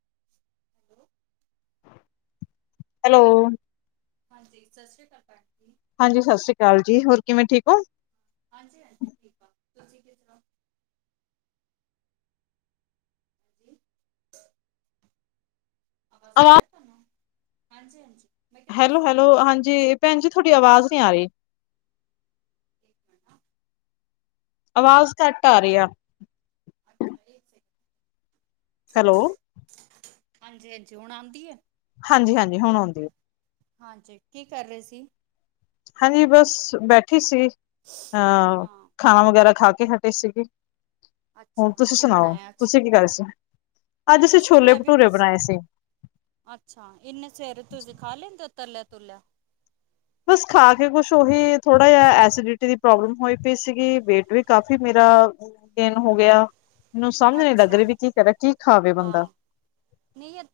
[inaudible] Hello. ਹਾਂਜੀ ਸਤਿ ਸ਼੍ਰੀ ਅਕਾਲ ਭੈਣ ਜੀ। ਹਾਂਜੀ, ਸਤਿ ਸ੍ਰੀ ਅਕਾਲ ਜੀ। ਹੋਰ ਕਿਵੇਂ ਠੀਕ ਹੋ। ਹਾਂਜੀ ਹਾਂਜੀ, ਠੀਕ ਆ ਤੁਸੀਂ ਕਿਸ ਤਰ੍ਹਾਂ। ਹਾਜੀਂ। ਅਵਾਜ ਆ ਆਵਾ ਰਹੀ ਤੈਨੂੰ। ਹਾਂਜੀ - ਹਾਂਜੀ। ਮੈਂ ਕਿਹਾ ਹੈਲੋ ਤੁਸੀਂ ਹੈਲੋ, ਕੀ ਕਰਦੇ ਹਾਂਜੀ ਭੈਣ ਜੀ ਥੋਡੀ ਆਵਾਜ਼ ਨੀ ਅ ਰਹੀ। [unintelligible] [unintelligible] ਆਵਾਜ਼ ਘੱਟ ਆ ਰਹੀ ਇੱਕ ਆ। ਅੱਛਾ ਇਹ। ਹੈਲੋ। ਹਾਂਜੀ- ਹਾਂਜੀ, ਹੁਣ ਆਉਂਦੀ ਹੈ। ਹਾਂਜੀ- ਹਾਂਜੀ ਹੁਣ ਆਉਂਦੀ ਹੈ। ਹਾਂਜੀ ਕੀ ਕਰ ਰਹੇ ਸੀ। ਹਾਂਜੀ, ਬਸ ਬੈਠੀ ਸੀ। ਹਾ ਹਾਂ ਖਾਣਾ ਵਗੈਰਾ ਖਾ ਕੇ ਹਟੇ ਸੀਗੇ। ਹੁਣ ਅੱਛਾ ਤੁਸੀਂ ਕੀ ਸੁਣਾਓ। ਬਣਾਇਆ ਅੱਜ ਤੁਸੀਂ ਕੀ ਕਹਿ ਰਹੇ ਸੀ। ਅੱਜ ਅਸੀਂ ਕੁਛ ਨਹੀਂ ਛੋਲੇ ਮੈਂ ਵੀ ਭਟੂਰੇ ਬਸ ਬਣਾਏ ਸੀ। ਅੱਛਾ,। ਇੰਨੇ ਸਵੇਰੇ ਤੁਸੀਂ ਖਾ ਲੈਂਦੇ ਤਲਿਆ -ਤੂਲਿਆ ਬਸ ਖਾ ਕੇ ਕੁਛ ਉਹੀ ਥੋੜਾ ਜਿਹਾ ਐਸੀਡਿਟੀ ਦੀ ਪ੍ਰੋਬਲਮ ਹੋਈ ਪਈ ਸੀਗੀ। ਵੇਟ ਵੀ ਕਾਫੀ ਮੇਰਾ ਦਿਨ ਹੋ ਗਿਆ ਮੈਨੂੰ ਸਮਝ ਨੀ ਲੱਗ ਅੱਛਾ ਰਹੀ। ਵੀ ਕੀ ਕਰੇ, ਕੀ ਖਾਵੇ ਬੰਦਾ। ਹਾਂ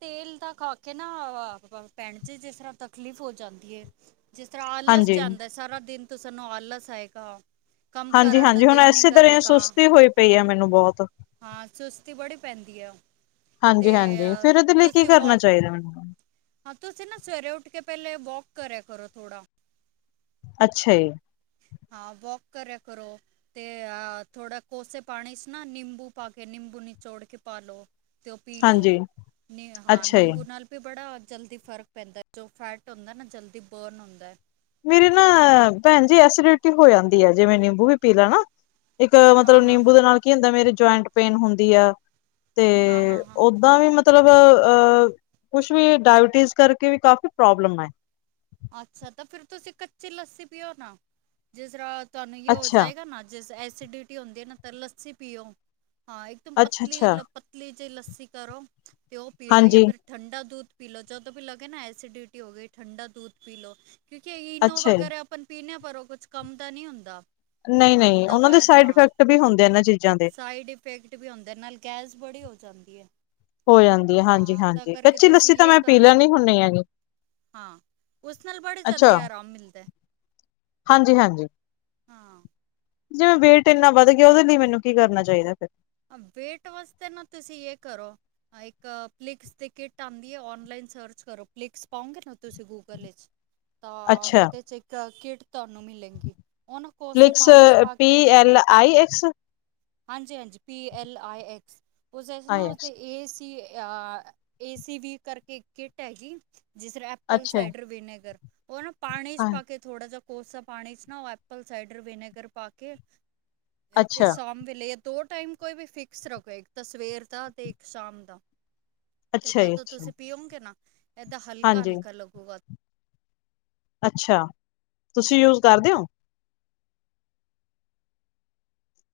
ਤੇਲ ਦਾ ਖਾ ਕੇ ਨਾ। ਭੈਣ ਜੀ ਜਿਸ ਤਰਾਂ ਤਕਲੀਫ ਹੋ ਜਾਂਦੀ ਹੈ। ਜਿਸ ਤਰ੍ਹਾਂ ਆਲਸ ਜਾ ਹਾਂਜੀ। ਆਦਾ ਹੈ। ਸਾਰਾ ਦਿਨ ਤੂੰ ਸਾਨੂੰ ਆਲਸ ਆਏਗਾ। ਕੰਮ ਹਾਂਜੀ ਕਰਨ ਨੂੰ -ਹਾਂਜੀ, ਹੁਣ ਦਿਲ ਨਹੀਂ ਇਸੇ ਤਰ੍ਹਾਂ ਕਰੇਗਾ ਸੁਸਤੀ ਹੋਈ ਪਈ ਆ ਮੈਨੂੰ ਬਹੁਤ। ਹਾਂ ਸੁਸਤੀ ਬੜੀ ਪੈਂਦੀ ਹੈ। ਹਾਂਜੀ ਤੇ -ਹਾਂਜੀ, ਫਿਰ ਉਹਦੇ ਲਈ ਕੀ ਕਰਨਾ ਚਾਹੀਦਾ ਮੈਨੂੰ ਹਾ ਤੁਸੀ ਨਾ ਸਵੇਰੇ ਉੱਠ ਕੇ ਪਹਿਲੇ ਵਾਕ ਕਰਿਆ ਕਰੋ ਥੋੜਾ ਅੱਛਾ ਜੀ। ਹਾਂ ਵੋਕ ਕਰਿਆ ਕਰੋ। ਤੇ ਥੋੜਾ ਕੋਸੇ ਪਾਣੀ ਚ ਨਾ ਨਿੰਬੂ ਪਾ ਕੇ, ਨਿੰਬੂ ਨਿਚੋੜ ਕੇ ਪਾ ਲੋ। ਤੇ ਉਹ ਪੀ ਲਓ ਹਾਂਜੀ, ਨੀ ਹਾਂ ਅੱਛਾ ਜੀ। ਨਿੰਬੂ ਨਾਲ ਵੀ ਬੜਾ ਜਲਦੀ ਫ਼ਰਕ ਪੈਂਦਾ ਜੋ ਫੈਟ ਹੁੰਦਾ ਨਾ ਜਲਦੀ ਬਰਨ ਹੁੰਦਾ ਮੇਰੀ ਨਾ ਹਾਂ। ਭੈਣ ਜੀ ਐਸੀਿਡਿਟੀ ਹੋ ਜਾਂਦੀ ਹੈ। ਜਿਵੇਂ ਨਿੰਬੂ ਵੀ ਪੀ ਲੈ ਨਾ, ਇੱਕ ਹਾਂ ਮਤਲਬ ਹਾਂ ਨਿੰਬੂ ਹਾਂ ਦੇ ਨਾਲ ਕੀ ਹੁੰਦਾ ਮੇਰੇ ਜੁਆਇੰਟ ਪੇਨ ਹੁੰਦੀ ਆ। ਤੇ ਹਾਂ ਹਾਂ ਹਾਂ ਓਦਾਂ ਵੀ ਮਤਲਬ ਹਾਂ ਮਤਲਬ ਅ ਕੁਛ ਵੀ ਡਾਇਬੀਟੀਜ਼ ਕਰਕੇ ਵੀ ਕਾਫ਼ੀ ਪ੍ਰੋਬਲਮ ਹੈ। ਅੱਛਾ, ਤਾਂ ਫੇਰ ਤੁਸੀਂ ਕੱਚੀ ਲੱਸੀ ਪਿਓ ਨਾ। ਜਿਸ ਤਰ੍ਹਾਂ ਤੁਹਾਨੂੰ ਇਹ ਹੋ ਅੱਛਾ, ਜਾਏਗਾ ਨਾ ਜਿਸ ਐਸੀਡਿਟੀ ਹੁੰਦੀ ਨਾ ਤਾਂ ਲੱਸੀ ਪੀਓ। ਹਾਂ ਇੱਕਦਮ ਅੱਛਾ-ਅੱਛਾ, ਪਤਲੀ- ਪਤਲੀ ਜਿਹੀ ਲੱਸੀ ਕਰੋ। ਤੇ ਉਹ ਪੀ ਲਓ ਜਾਂ ਹਾਂਜੀ, ਫਿਰ ਠੰਡਾ ਦੁਧ ਪੀ ਲੋ ਜਦੋਂ ਵੀ ਲਗੇ ਨਾ ਐਸਿਡਿਟੀ ਹੋ ਗਈ ਠੰਡਾ ਦੁਧ ਪੀ ਲੋ। ਕਿਉਂਕਿ ਇਨੋ ਅੱਛਾ ਜੀ। ਵਗੈਰਾ ਆਪ ਪੀਣ ਪਰ ਕੁਛ ਕੰਮ ਦਾ ਨਹੀਂ ਹੁੰਦਾ। ਨਹੀਂ- ਹਾਂ ਨਹੀਂ ਉਹਨਾਂ ਦਵਾ ਦੇ ਸਾਈਡ ਇਫੈਕਟ ਵੀ ਹੁੰਦੇ ਇਹਨਾਂ ਚੀਜ਼ਾਂ ਦੇ। ਇਫੇਕਟ ਵੀ ਹੁੰਦੇ ਨੇ ਨਾਲ ਗੈਸ ਬੜੀ ਹੋ ਜਾਂਦੀ ਏ। ਹੋ ਜਾਂਦੀ ਹੈ ਹਾਂ ਤਾਂ ਹਾਂਜੀ-ਹਾਂਜੀ ਕਰਕੇ ਕੱਚੀ ਤੁਸੀਂ ਲੱਸੀ ਤਾਂ ਇਹ ਮੈਂ ਪੀ ਕਰੋ ਲੈਣੀ ਹੁੰਨੀ ਹੈਗੀ। ਹਾਂ। ਉਸ ਨਾਲ ਬੜੇ ਜਲਦੀ ਆਰਾਮ ਮਿਲਦਾ। ਹਾਂਜੀ -ਹਾਂਜੀ ਹਾਂ। ਜਿਵੇਂ ਵੇਟ ਇੰਨਾ ਵਧ ਗਿਆ ਉਹਦੇ ਲਈ ਮੈਨੂੰ ਕੀ ਕਰਨਾ ਚਾਹੀਦਾ ਫਿਰ ਵੇਟ ਵਾਸਤੇ ਨਾ ਤੁਸੀਂ ਇਹ ਕਰੋ। ਇੱਕ ਪਲਿਕਸ ਦੀ ਕਿੱਟ ਆਉਂਦੀ ਹੈ। ਆਨਲਾਈਨ ਸਰਚ ਕਰੋ ਪਲਿਕਸ ਪਾਉਗੇ ਨਾ ਤੁਸੀਂ ਗੂਗਲ 'ਚ ਤਾਂ ਅੱਛਾ, ਉਹਦੇ 'ਚ ਇਕ ਕਿਟ ਤੁਹਾਨੂੰ ਮਿਲੇਗੀ ਉਹ ਨਾ ਕੋਸੇ ਫਲਿਕਸ ਪਾਣੀ 'ਚ ਪਾ ਪੀ ਕੇ ਐਲ ਆਈ ਐਕਸ ਹਾਂਜੀ -ਹਾਂਜੀ ਪੀ -ਐੱਲ-ਆਈ-ਐਕਸ-ਉਸਦੇ ਨਾ ਆਈ ਐਕਸ ਉਸਦੇ ਐ ਸੀ ਆ ਏਸੀ ਵੀ ਕਰਕੇ ਇੱਕ ਕਿੱਟ ਹੈਗੀ ਜਿਸ ਤਰ ਐਪਲ ਅੱਛਾ ਜੀ, ਸਾਈਡਰ ਵਿਨੇਗਰ ਉਹ ਨਾ ਪਾਣੀ 'ਚ ਹਾਂ ਪਾ ਕੇ ਥੋੜਾ ਜਾਹਾ ਕੋਸਾ ਪਾਣੀ 'ਚ ਨਾ ਉਹ ਐਪਲ ਸਾਈਡਰ ਵਿਨੇਗਰ ਪਾ ਕੇ ਤੇ ਅੱਛਾ, ਸਾ ਵੇਲੇ ਦੋ ਟਾਈਮ ਕੋਈ ਵੀ ਫਿਕਸ ਰੱਖੋ ਇੱਕ ਤਾਂ ਸਵੇਰ ਦਾ ਤੇ ਇੱਕ ਸ਼ਾਮ ਦਾ। ਤੇ ਅੱਛਾ ਜੀ ਜਦੋਂ ਅੱਛਾ, ਤੁਸੀਂ ਪੀਓਗੇ ਨਾ ਏਦਾਂ ਹਾਂਜੀ ਹਲਕਾ-ਹਲਕਾ ਲੱਗੂਗਾ। ਅੱਛਾ ਤੁਸੀਂ ਯੂਜ ਕਰਦੇ ਹੋ।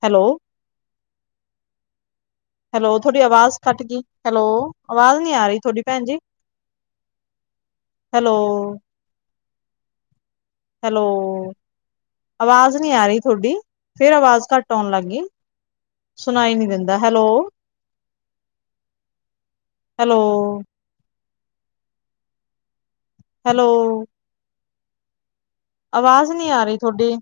ਹੈਲੋ। ਹੈਲੋ, ਤੁਹਾਡੀ ਆਵਾਜ਼ ਘੱਟ ਗਈ, ਹੈਲੋ, ਆਵਾਜ਼ ਨੀ ਆ ਰਹੀ ਤੁਹਾਡੀ, ਭੈਣ ਜੀ। ਹੈਲੋ। ਹੈਲੋ। ਆਵਾਜ਼ ਨਹੀਂ ਆ ਰਹੀ ਤੁਹਾਡੀ, ਫੇਰ ਆਵਾਜ਼ ਘੱਟ ਆਉਣ ਲੱਗ ਗਈ। ਸੁਣਾਈ ਨਹੀ ਦਿੰਦਾ ਹੈਲੋ ਹੈਲੋ। ਹੈਲੋ। ਆਵਾਜ਼ ਨਹੀਂ ਆ ਰਹੀ ਤੁਹਾਡੀੇ।